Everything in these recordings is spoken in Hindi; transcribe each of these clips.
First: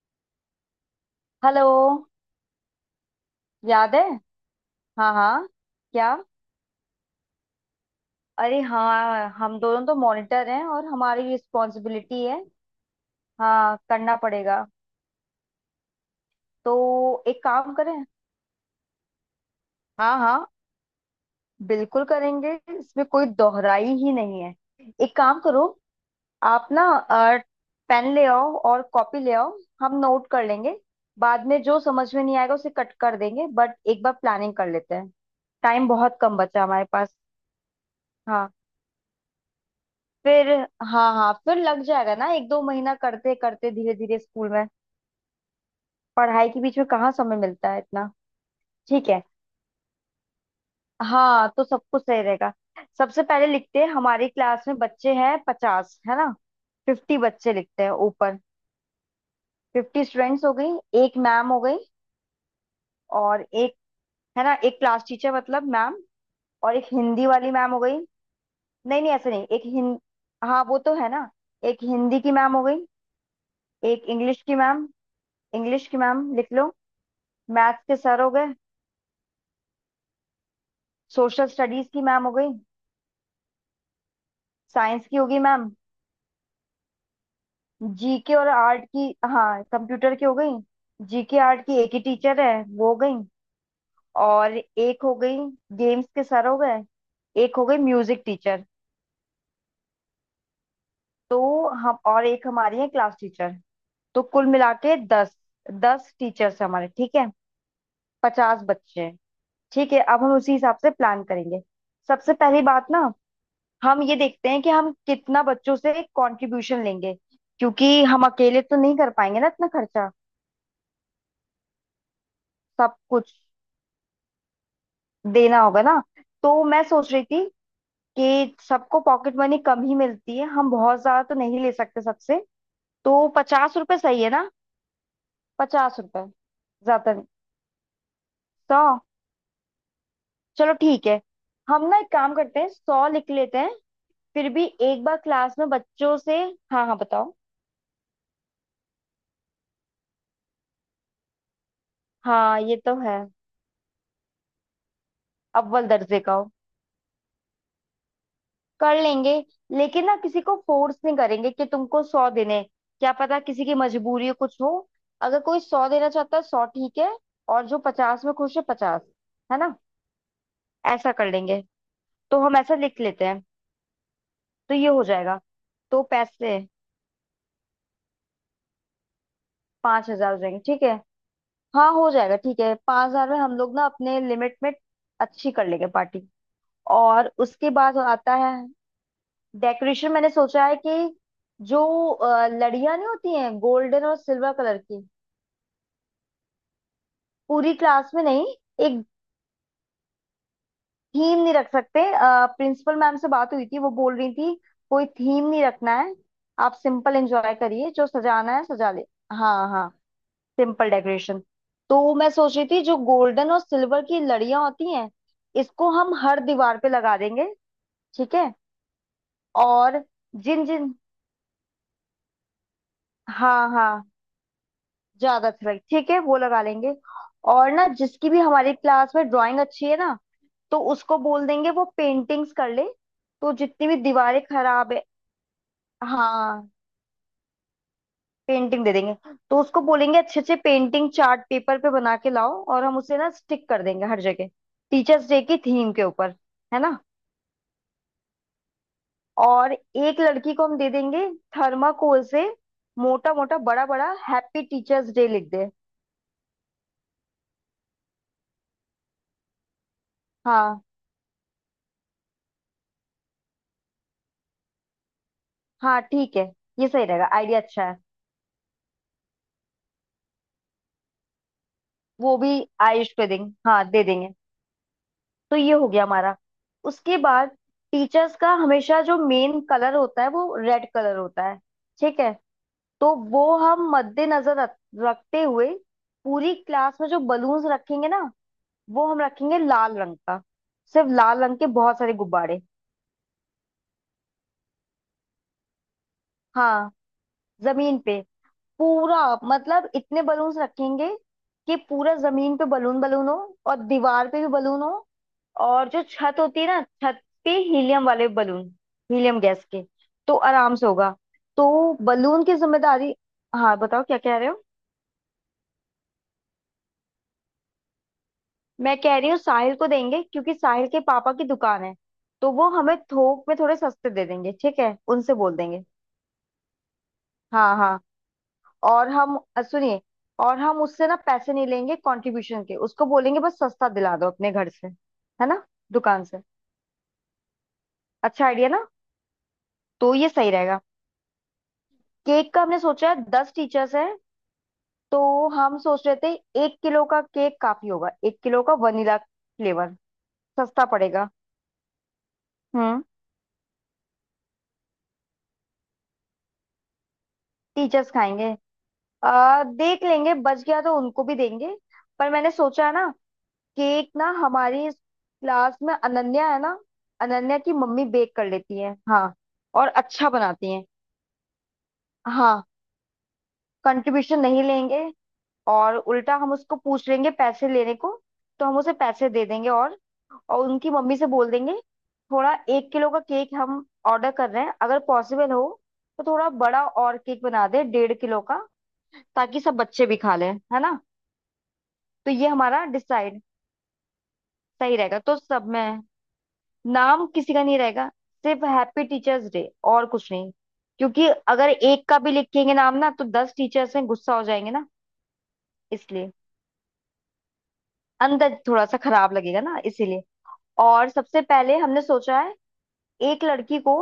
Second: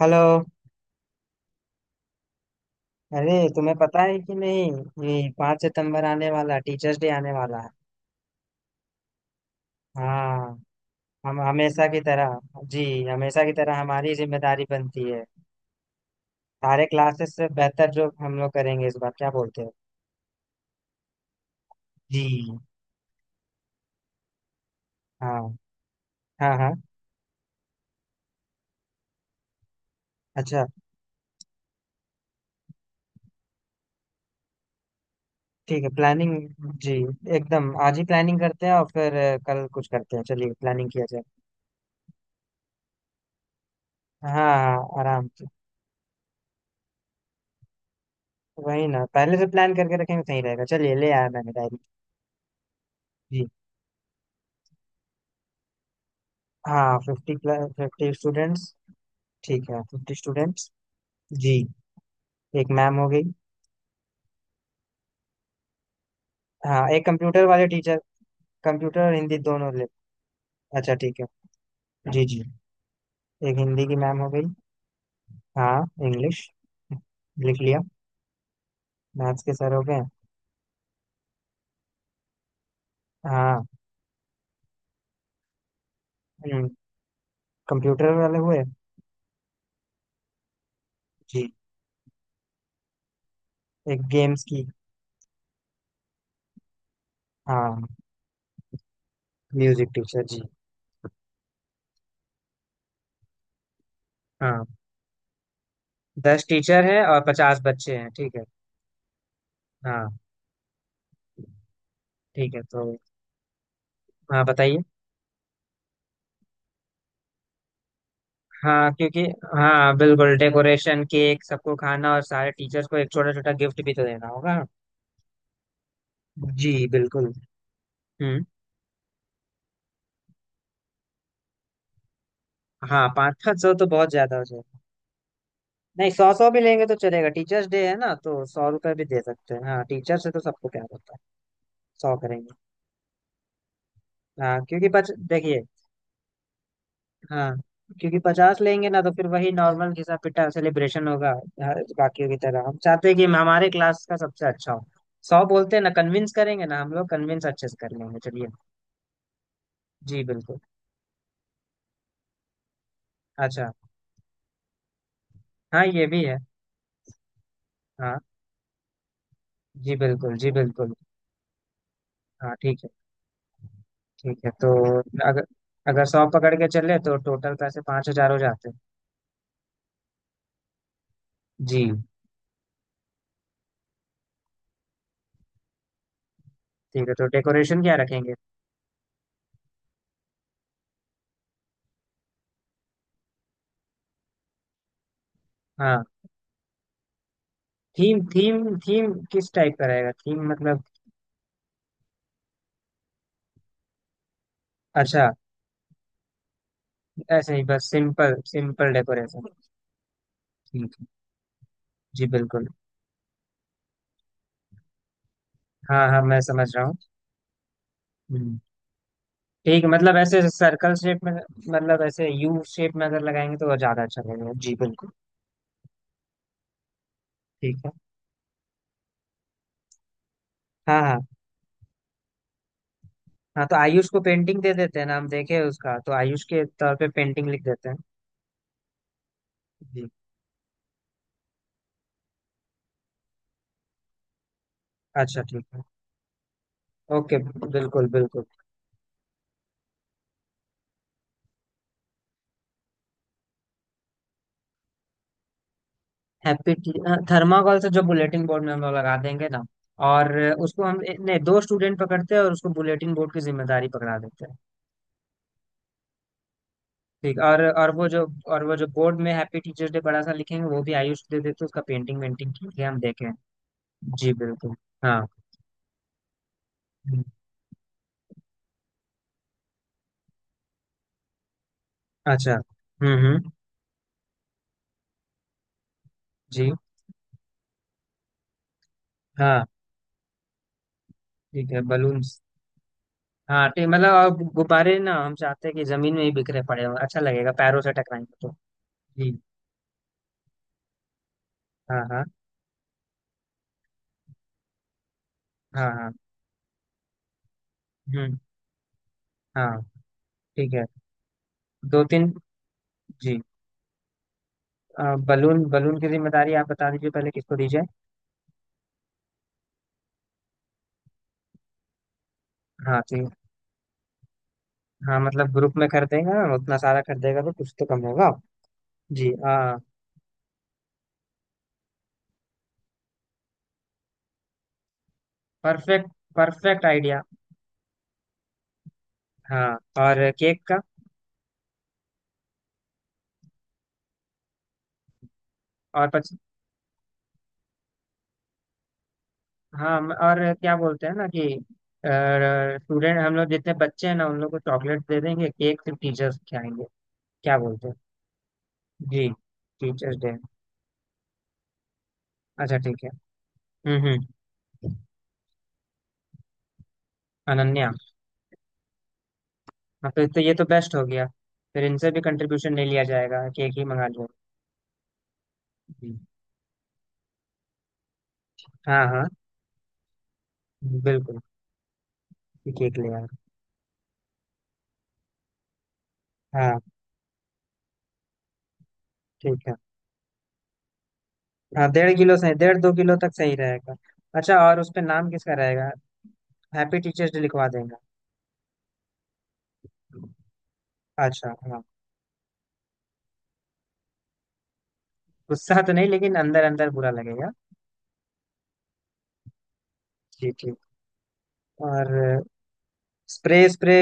हेलो। हेलो। अरे, तुम्हें याद पता है। है कि नहीं? हाँ, ये हाँ। 5 सितंबर क्या? आने वाला टीचर्स डे आने वाला है। अरे हाँ, हम दोनों तो हाँ। मॉनिटर हैं और हमारी हम हमेशा की रिस्पॉन्सिबिलिटी तरह। है। जी। हमेशा की हाँ, तरह हमारी करना जिम्मेदारी पड़ेगा। बनती है। तो सारे क्लासेस एक से काम बेहतर करें। जो हम लोग करेंगे इस बार, क्या बोलते हो? हाँ, हाँ, बिल्कुल करेंगे। जी। इसमें कोई दोहराई ही नहीं है। एक काम हाँ, करो। हाँ। आप हाँ। ना पेन ले आओ और कॉपी ले आओ, हम नोट कर अच्छा, लेंगे। बाद में जो समझ में नहीं आएगा उसे कट कर देंगे, बट एक बार प्लानिंग कर लेते हैं। ठीक है। टाइम बहुत प्लानिंग। कम बचा हमारे जी। पास। एकदम आज ही प्लानिंग हाँ। करते हैं, और फिर कल कुछ करते हैं। चलिए, फिर। प्लानिंग किया हाँ, जाए। हाँ, फिर लग जाएगा ना, एक दो महीना करते करते धीरे धीरे हाँ, स्कूल में। हाँ, आराम से। पढ़ाई के बीच में कहाँ समय मिलता है इतना। वही ना, ठीक है। पहले से प्लान करके रखेंगे, सही रहेगा। चलिए, ले आया हाँ, मैंने तो डायरी। सब कुछ सही रहेगा। सबसे जी। पहले लिखते हैं, हमारी क्लास में बच्चे हैं 50, है ना? हाँ, 50 फिफ्टी बच्चे लिखते हैं फिफ्टी ऊपर। स्टूडेंट्स ठीक है, 50 फिफ्टी स्टूडेंट्स हो स्टूडेंट्स गई। एक मैम जी। हो गई। एक मैम हो गई। और एक, है ना, एक क्लास टीचर मतलब मैम। और एक हाँ, एक हिंदी कंप्यूटर वाली वाले मैम हो गई। टीचर। कंप्यूटर नहीं, नहीं, और ऐसे हिंदी नहीं। एक दोनों ले। हिंद हाँ वो तो अच्छा, है ठीक है। ना। एक हिंदी जी, की जी। मैम हो गई। एक हिंदी की एक मैम हो इंग्लिश गई। की मैम। हाँ, इंग्लिश की मैम इंग्लिश। लिख लो। लिख लिया। मैथ्स के सर हो गए। मैथ्स के सर हो गए। सोशल स्टडीज की मैम हो गई। हाँ। साइंस की होगी मैम। हम्म। कंप्यूटर जीके वाले और हुए। आर्ट की, हाँ, कंप्यूटर की हो गई, जीके जी। आर्ट की एक ही टीचर है, वो हो गई। एक गेम्स और की। एक हो गई। गेम्स के सर हो गए। एक हो गई हाँ। Music teacher. Music teacher. जी। तो हम, और एक हमारी है क्लास टीचर। तो कुल हाँ, मिला के 10। 10 दस टीचर्स हैं टीचर हमारे, हैं ठीक और है। पचास बच्चे हैं ठीक है। 50 बच्चे हैं। ठीक है, हाँ। अब हम उसी हिसाब से प्लान करेंगे। सबसे ठीक है, पहली तो। बात ना, हम ये हाँ, देखते हैं कि बताइए। हम कितना बच्चों से कंट्रीब्यूशन लेंगे। क्योंकि हम अकेले तो हाँ, नहीं कर क्योंकि। पाएंगे ना इतना हाँ, खर्चा। बिल्कुल। डेकोरेशन, केक, सबको खाना, और सारे टीचर्स सब को एक छोटा कुछ छोटा गिफ्ट भी तो देना होगा। देना होगा ना। तो जी, मैं सोच रही बिल्कुल। थी हम्म। कि सबको पॉकेट मनी कम ही मिलती है, हम बहुत ज्यादा तो नहीं ले सकते सबसे। हाँ, तो 500, 500 पचास तो रुपए बहुत सही है ज्यादा हो ना? जाएगा। पचास नहीं, रुपए 100, 100 भी लेंगे तो ज्यादा नहीं। चलेगा। टीचर्स डे है ना, तो सौ 100, रुपये भी दे सकते हैं। हाँ, टीचर से तो सबको चलो क्या ठीक होता है? है। हम ना एक सौ काम करेंगे करते हैं, 100 लिख लेते हैं। फिर हाँ, भी क्योंकि एक पच बार क्लास देखिए। में बच्चों से। हाँ, हाँ, बताओ। हाँ, क्योंकि 50 लेंगे ना तो फिर वही नॉर्मल घिसा पिटा सेलिब्रेशन होगा। बाकियों की हाँ, तरह हम ये तो चाहते हैं है। कि हमारे क्लास का सबसे अच्छा हो। 100 बोलते हैं अव्वल ना, दर्जे कन्विंस का हो, करेंगे ना, हम लोग कन्विंस अच्छे से कर लेंगे, चलिए। कर लेंगे। लेकिन ना जी, किसी को बिल्कुल। फोर्स नहीं करेंगे कि तुमको 100 देने हैं। क्या पता किसी अच्छा, की मजबूरी हो, कुछ हो। अगर कोई हाँ, 100 ये देना भी चाहता है। है, 100 ठीक है। और जो हाँ। 50 में खुश है, 50। है ना? जी, बिल्कुल। जी, बिल्कुल। ऐसा कर लेंगे। तो हाँ, हम ऐसा ठीक है। लिख लेते हैं। ठीक है, तो। तो ये हो जाएगा। अगर, तो सौ पकड़ पैसे के चले तो टोटल पैसे 5,000 हो जाते हैं। 5,000 हो जाएंगे, ठीक है। जी। हाँ, हो जाएगा। ठीक है, 5,000 में हम लोग ना अपने लिमिट में अच्छी कर लेंगे पार्टी। ठीक है, तो और उसके डेकोरेशन क्या बाद रखेंगे? आता है डेकोरेशन। मैंने सोचा है कि जो लड़ियां नहीं होती हैं गोल्डन और सिल्वर कलर की, हाँ। पूरी क्लास थीम, में। नहीं, थीम, एक थीम किस टाइप का रहेगा, थीम मतलब। थीम नहीं रख सकते। प्रिंसिपल मैम से बात हुई थी, वो बोल रही थी कोई अच्छा। थीम नहीं रखना है। आप सिंपल एंजॉय ऐसे ही बस करिए, जो सिंपल सजाना है सजा सिंपल ले। डेकोरेशन। हाँ, हाँ, सिंपल ठीक है। डेकोरेशन। तो जी, मैं सोच रही बिल्कुल। थी जो गोल्डन और सिल्वर की लड़ियां होती हैं, इसको हाँ, हम हाँ, मैं हर समझ दीवार रहा पे हूँ। लगा देंगे, ठीक है। हम्म। ठीक है, और मतलब ऐसे जिन सर्कल जिन, शेप में, मतलब ऐसे यू शेप में अगर लगाएंगे तो हाँ, वो ज्यादा हाँ, अच्छा लगेगा। जी, बिल्कुल। ज्यादा अच्छा लगे ठीक है वो लगा लेंगे। और ठीक ना, है। जिसकी भी हमारी क्लास में ड्राइंग अच्छी है ना, तो हाँ, उसको हाँ। बोल देंगे वो पेंटिंग्स कर ले। तो हाँ, तो जितनी भी आयुष को दीवारें पेंटिंग दे खराब देते है। हैं। नाम देखे उसका, तो आयुष के हाँ, तौर पे पेंटिंग लिख देते हैं। पेंटिंग दे देंगे। तो उसको जी। बोलेंगे अच्छे अच्छे पेंटिंग चार्ट पेपर पे बना के लाओ, और हम उसे ना स्टिक कर देंगे हर जगह, टीचर्स अच्छा, डे की ठीक है। थीम के ऊपर, है ना। ओके। बिल्कुल, बिल्कुल। और एक लड़की को हम दे देंगे, थर्माकोल से मोटा मोटा बड़ा बड़ा हैप्पी टीचर्स डे लिख दे। हैप्पी। थर्माकोल से जो बुलेटिन बोर्ड में हम लोग लगा देंगे ना। और, उसको हाँ, हम नहीं, दो स्टूडेंट पकड़ते हैं और उसको बुलेटिन बोर्ड की जिम्मेदारी पकड़ा देते हैं। हाँ, ठीक है, ये सही रहेगा, ठीक। आइडिया और अच्छा और है। वो जो और वो जो बोर्ड में हैप्पी टीचर्स डे बड़ा सा लिखेंगे वो भी आयुष दे देते हैं, उसका पेंटिंग वो भी वेंटिंग की है हम आयुष पे देखें। देंगे, हाँ दे जी, देंगे। बिल्कुल। हाँ। तो ये हो गया हमारा। उसके हम्म। बाद टीचर्स का हमेशा जो मेन कलर होता है वो रेड कलर होता है, ठीक है। अच्छा। तो हम्म, वो हम्म। हम मद्देनजर रखते हुए पूरी जी। क्लास में जो बलून्स रखेंगे ना, वो हम रखेंगे हाँ, लाल रंग का, सिर्फ लाल रंग के ठीक है। बहुत सारे बलून। गुब्बारे। हाँ, ठीक। मतलब अब गुब्बारे ना, हम चाहते हैं कि जमीन में ही बिखरे पड़े हाँ, हों, अच्छा लगेगा पैरों से जमीन पे टकराएंगे तो। पूरा। जी। मतलब इतने बलून्स रखेंगे कि हाँ, पूरा हाँ। जमीन पे बलून बलून हो, और दीवार पे भी बलून हो। और हाँ। जो हाँ। छत होती है ना, छत पे हीलियम वाले हम्म। बलून, हीलियम गैस हाँ। के, तो ठीक आराम है, से होगा। तो दो तीन। बलून की जिम्मेदारी। जी। हाँ, बताओ, क्या कह रहे हो? अ, बलून बलून की जिम्मेदारी आप बता दीजिए, पहले किसको दीजिए? मैं कह रही हूँ साहिल को देंगे, क्योंकि साहिल के पापा की दुकान है, तो वो हमें हाँ, ठीक। थोक में थोड़े सस्ते दे देंगे, ठीक है, हाँ, उनसे मतलब बोल ग्रुप देंगे। में कर देगा, उतना सारा कर देगा तो कुछ हाँ, तो कम हाँ, होगा। और जी, हम हाँ। सुनिए, और हम उससे ना पैसे नहीं लेंगे कंट्रीब्यूशन के, उसको बोलेंगे बस सस्ता दिला दो अपने घर से, है ना, परफेक्ट। दुकान से। Perfect idea. अच्छा आइडिया ना, हाँ। तो ये और सही केक का। रहेगा। केक का हमने सोचा है 10 टीचर्स हैं, तो हम सोच और रहे थे पच, 1 किलो का केक काफी होगा, 1 किलो का वनीला फ्लेवर, हाँ, और क्या सस्ता बोलते हैं ना पड़ेगा। कि हम्म। स्टूडेंट, हम लोग जितने बच्चे हैं ना उन लोग को चॉकलेट दे देंगे, केक सिर्फ टीचर्स खिलाएंगे। क्या बोलते हैं? टीचर्स खाएंगे। जी। देख टीचर्स लेंगे, डे। बच गया तो उनको भी देंगे। पर मैंने अच्छा, सोचा है ठीक ना, है। हम्म, केक हम्म। ना, हमारी क्लास में अनन्या है ना, अनन्या की अनन्या। मम्मी बेक कर लेती है, हाँ, और हाँ, फिर अच्छा तो ये तो बनाती हैं। बेस्ट हो गया। फिर इनसे भी हाँ, कंट्रीब्यूशन नहीं लिया जाएगा, केक ही मंगा लिया। कंट्रीब्यूशन नहीं लेंगे, और जी। उल्टा हम उसको पूछ लेंगे पैसे लेने को। तो हम उसे हाँ, हाँ। पैसे दे देंगे, और उनकी मम्मी से बिल्कुल। बोल देंगे, थोड़ा एक केक किलो ले का आए। केक हम ऑर्डर कर रहे हैं, अगर पॉसिबल हो तो थोड़ा हाँ। बड़ा और केक बना दे, 1.5 किलो का, ताकि ठीक है। सब बच्चे भी खा लें, है ना। हाँ, डेढ़ तो किलो ये सही, डेढ़ हमारा दो किलो तक डिसाइड, सही रहेगा। अच्छा, और उस सही पे रहेगा। नाम तो किसका सब रहेगा? में हैप्पी नाम टीचर्स डे किसी का लिखवा नहीं देंगे। रहेगा, सिर्फ हैप्पी टीचर्स डे और कुछ नहीं। क्योंकि अच्छा, अगर हाँ, एक का भी लिखेंगे नाम ना, तो 10 टीचर्स में गुस्सा हो जाएंगे ना। गुस्सा तो नहीं इसलिए लेकिन अंदर अंदर बुरा लगेगा। अंदर थोड़ा सा खराब लगेगा ना, इसीलिए। जी, ठीक। और सबसे पहले हमने सोचा और है एक स्प्रे, लड़की स्प्रे। को।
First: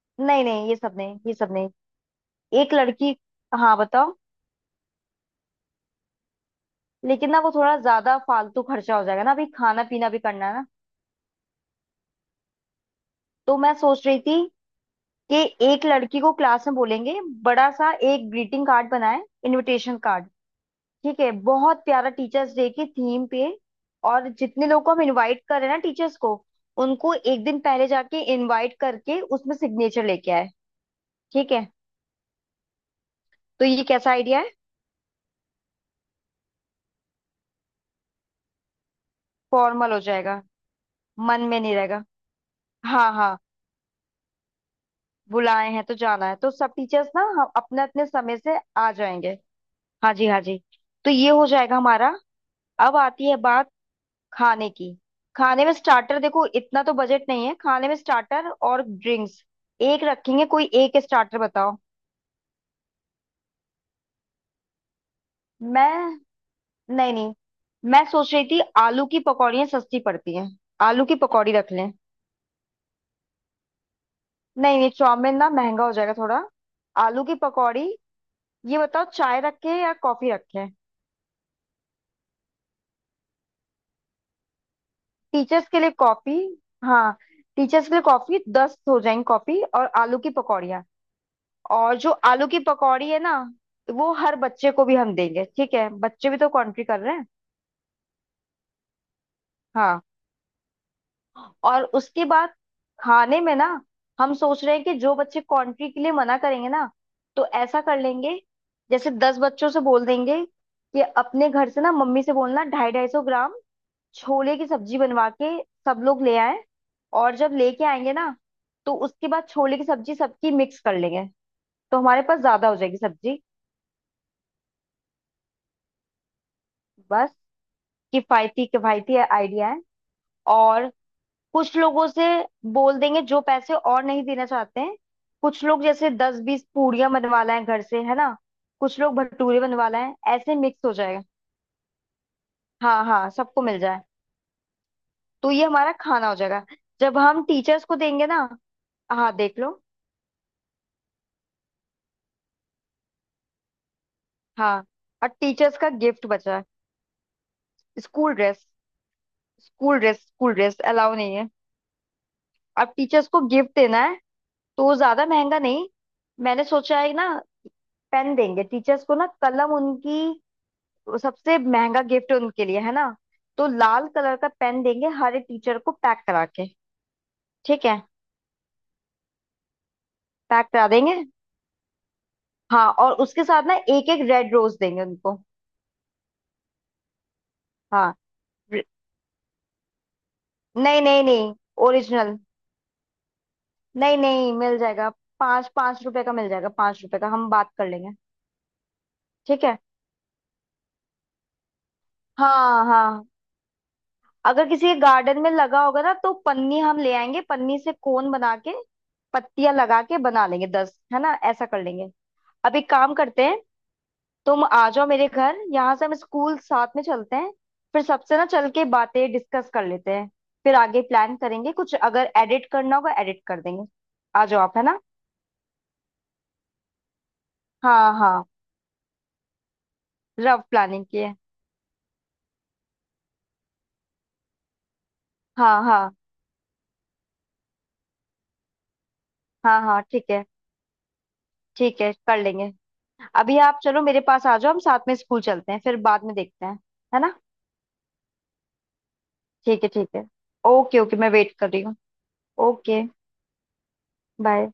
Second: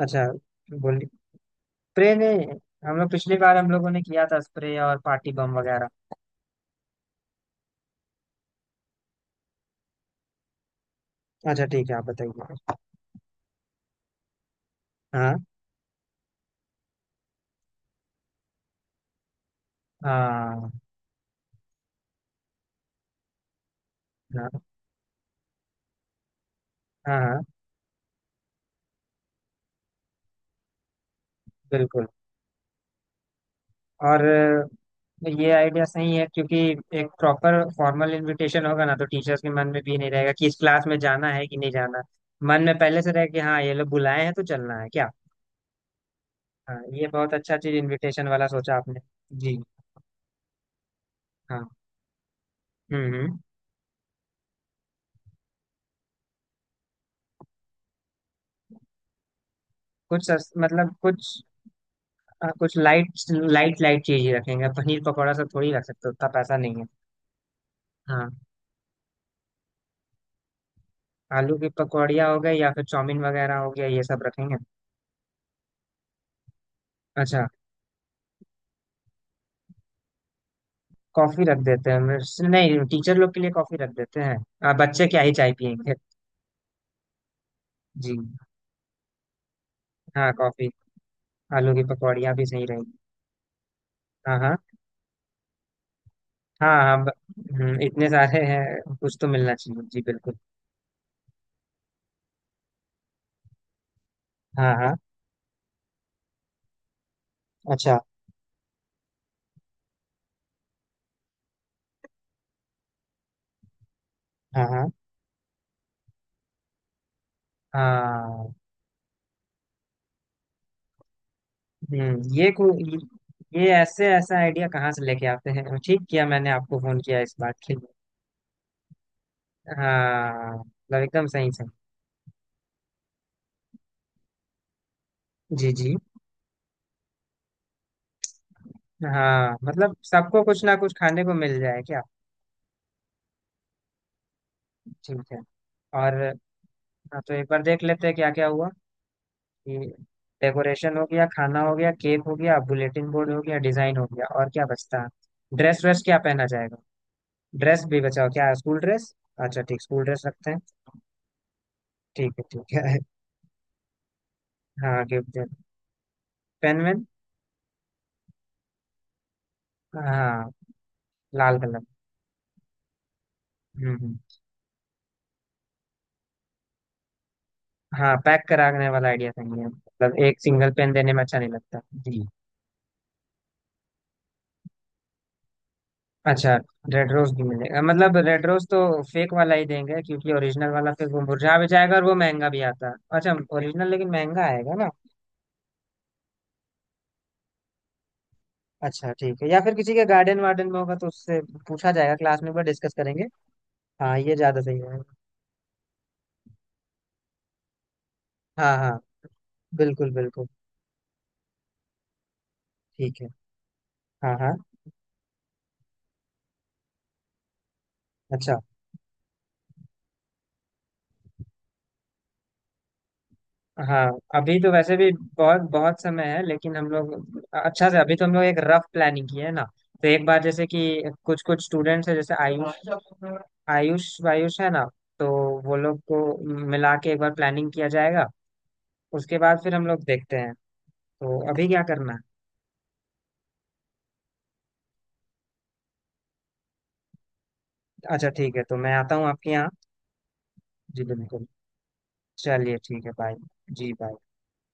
अच्छा। नहीं, नहीं, ये सब बोल। नहीं, ये सब नहीं। स्प्रे ने, एक हम लोग लड़की। पिछली बार हम हाँ, लोगों ने बताओ। किया था स्प्रे और पार्टी बम वगैरह। लेकिन ना वो थोड़ा ज्यादा फालतू खर्चा हो जाएगा ना, अभी खाना पीना भी करना है ना। अच्छा, ठीक है, आप बताइए। तो मैं सोच रही थी कि हाँ। एक लड़की को क्लास में बोलेंगे बड़ा सा एक ग्रीटिंग कार्ड बनाए, इनविटेशन कार्ड, हाँ। ठीक है, बहुत प्यारा, टीचर्स डे की थीम पे। और हाँ, जितने लोगों को हम इनवाइट कर रहे हैं ना टीचर्स को, उनको हाँ। हाँ, एक दिन पहले जाके इनवाइट करके उसमें सिग्नेचर लेके आए, ठीक है। बिल्कुल। तो ये कैसा और आइडिया है? ये आइडिया सही है, क्योंकि एक प्रॉपर फॉर्मल इनविटेशन होगा ना, तो टीचर्स के मन में फॉर्मल भी हो नहीं रहेगा जाएगा, कि इस क्लास में जाना मन है कि में नहीं नहीं जाना। रहेगा। मन में पहले से हाँ, रहे हाँ, कि हाँ ये लोग बुलाए हैं तो चलना है क्या? बुलाए हैं तो जाना है, तो सब हाँ, ये टीचर्स ना बहुत हम अच्छा चीज अपने अपने इनविटेशन समय वाला से सोचा आ आपने। जाएंगे। जी। हाँ जी, हाँ जी। तो ये हो हाँ। जाएगा हमारा। अब हम्म, हम्म। आती है बात खाने की। खाने में स्टार्टर, देखो इतना तो बजट नहीं है, खाने में स्टार्टर और ड्रिंक्स, एक रखेंगे, कोई मतलब एक कुछ, स्टार्टर बताओ। हाँ, कुछ लाइट, लाइट, लाइट चीज ही रखेंगे। पनीर पकौड़ा सब थोड़ी रख मैं सकते, उतना पैसा नहीं है। नहीं, नहीं, मैं हाँ। सोच रही थी आलू की पकौड़ियाँ सस्ती पड़ती हैं, आलू की पकौड़ी आलू की रख लें। पकौड़िया हो गए, या फिर चाउमीन वगैरह हो गया, ये सब रखेंगे। नहीं, ये चाउमीन ना महंगा हो जाएगा थोड़ा, आलू की अच्छा। पकौड़ी। ये बताओ, चाय रखें या कॉफी रखें? कॉफी रख देते हैं, नहीं, टीचर लोग के लिए कॉफी रख देते हैं। बच्चे क्या ही चाय टीचर्स के लिए पियेंगे। कॉफी। हाँ, टीचर्स के लिए जी, कॉफी, 10 हो जाएंगी कॉफी और आलू की हाँ, कॉफी। पकौड़ियाँ। आलू की और जो पकौड़िया भी आलू की सही रहेगी। पकौड़ी है ना, वो हर हाँ, हाँ। बच्चे को भी हम देंगे, ठीक है, बच्चे भी तो हाँ, कंट्री हाँ, कर रहे हैं। इतने सारे हैं कुछ तो मिलना चाहिए। जी, हाँ। बिल्कुल। और उसके बाद खाने में ना हम सोच हाँ, रहे हैं हाँ। कि जो बच्चे कंट्री के लिए मना करेंगे ना, तो ऐसा अच्छा। कर लेंगे, जैसे 10 बच्चों से बोल देंगे कि अपने घर से ना मम्मी से बोलना 250-250 ग्राम छोले हाँ, की हाँ। सब्जी बनवा के सब लोग ले आए। और जब लेके आएंगे ना, हाँ। तो उसके बाद छोले की सब्जी सबकी मिक्स कर लेंगे, तो हमारे पास ये को ज्यादा हो जाएगी सब्जी। ये ऐसे ऐसा आइडिया कहाँ से लेके आते हैं? ठीक किया मैंने आपको फोन किया बस, इस बात के लिए। किफायती किफायती आइडिया है। हाँ, और मतलब एकदम सही, सही। कुछ लोगों से बोल देंगे जो पैसे और नहीं देना चाहते हैं, कुछ जी, लोग जी। जैसे 10-20 पूड़ियां बनवा लाएं घर से, है ना, कुछ लोग हाँ, भटूरे बनवा मतलब लाएं, सबको ऐसे कुछ ना मिक्स कुछ हो जाएगा। खाने को मिल जाए क्या? हाँ, हाँ, सबको मिल जाए। ठीक है। तो ये हमारा और, खाना हो जाएगा। जब हाँ, तो हम एक बार देख टीचर्स को लेते हैं देंगे क्या क्या ना, हुआ हाँ, देख कि लो। डेकोरेशन हो गया, खाना हो गया, केक हो गया, बुलेटिन बोर्ड हो गया, डिजाइन हो गया, और क्या हाँ, बचता और है? टीचर्स ड्रेस का व्रेस क्या गिफ्ट पहना बचा है। जाएगा? ड्रेस भी बचाओ स्कूल क्या, ड्रेस, स्कूल ड्रेस। अच्छा, ठीक, स्कूल स्कूल ड्रेस। ड्रेस रखते स्कूल हैं। ड्रेस अलाउ नहीं है। ठीक है, ठीक अब है। टीचर्स को गिफ्ट देना है, तो हाँ, ज्यादा गिफ्ट। महंगा नहीं। मैंने पेन सोचा वेन। है ना, पेन देंगे टीचर्स को ना, कलम उनकी, हाँ, वो सबसे लाल कलर। महंगा गिफ्ट उनके लिए है ना, तो हम्म, लाल कलर का पेन देंगे हर एक टीचर को पैक करा के, ठीक है, हाँ, पैक कराने वाला आइडिया सही है, मतलब एक पैक सिंगल करा पेन देने देंगे। में अच्छा नहीं लगता। जी। हाँ, और उसके साथ ना एक एक रेड रोज देंगे उनको। अच्छा। रेड रोज भी मिलेगा, हाँ, मतलब रेड रोज तो रे- फेक वाला ही देंगे क्योंकि ओरिजिनल वाला नहीं, फिर वो नहीं, नहीं, मुरझा भी जाएगा और वो ओरिजिनल। महंगा भी आता है। अच्छा, ओरिजिनल लेकिन नहीं, महंगा नहीं, आएगा मिल ना? जाएगा, ₹5-5 का मिल जाएगा, ₹5 का हम बात कर लेंगे, अच्छा, ठीक है, या ठीक फिर है। किसी के गार्डन वार्डन में होगा तो उससे पूछा जाएगा, क्लास में एक बार हाँ, डिस्कस करेंगे। हाँ, हाँ, ये ज्यादा अगर सही किसी के रहेगा। गार्डन में लगा होगा ना, तो पन्नी हम ले आएंगे, पन्नी से कोन बना के हाँ, हाँ। पत्तियां लगा बिल्कुल, के बना बिल्कुल। लेंगे, 10 है ना, ऐसा कर लेंगे। अब एक काम ठीक है। करते हैं, हाँ, हाँ। तुम आ जाओ मेरे घर, यहाँ से हम स्कूल साथ में चलते हैं, फिर सबसे ना अच्छा, चल के बातें डिस्कस कर लेते हैं, फिर आगे प्लान करेंगे, कुछ अगर एडिट करना होगा एडिट कर देंगे। हाँ। आ अभी जाओ तो आप, है वैसे ना। भी बहुत बहुत समय है, लेकिन हम लोग अच्छा से, हाँ, अभी तो हम लोग हाँ, एक रफ प्लानिंग की है ना। तो एक बार रफ जैसे कि प्लानिंग की है। कुछ कुछ स्टूडेंट्स है जैसे आयुष, आयुष वायुष है ना। तो वो हाँ, लोग हाँ, को मिला के एक बार प्लानिंग किया जाएगा। उसके बाद फिर हाँ, हम हाँ, लोग ठीक देखते है, हैं। तो अभी क्या ठीक करना है, है? कर लेंगे। अभी आप चलो मेरे पास आ जाओ, हम साथ में स्कूल चलते हैं फिर बाद में देखते हैं, है ना। अच्छा, ठीक है, तो मैं आता हूँ आपके यहाँ। ठीक है, ठीक है। ओके, जी, ओके, मैं बिल्कुल। वेट कर रही हूँ। चलिए, ओके, ठीक है, बाय। जी, बाय। बाय।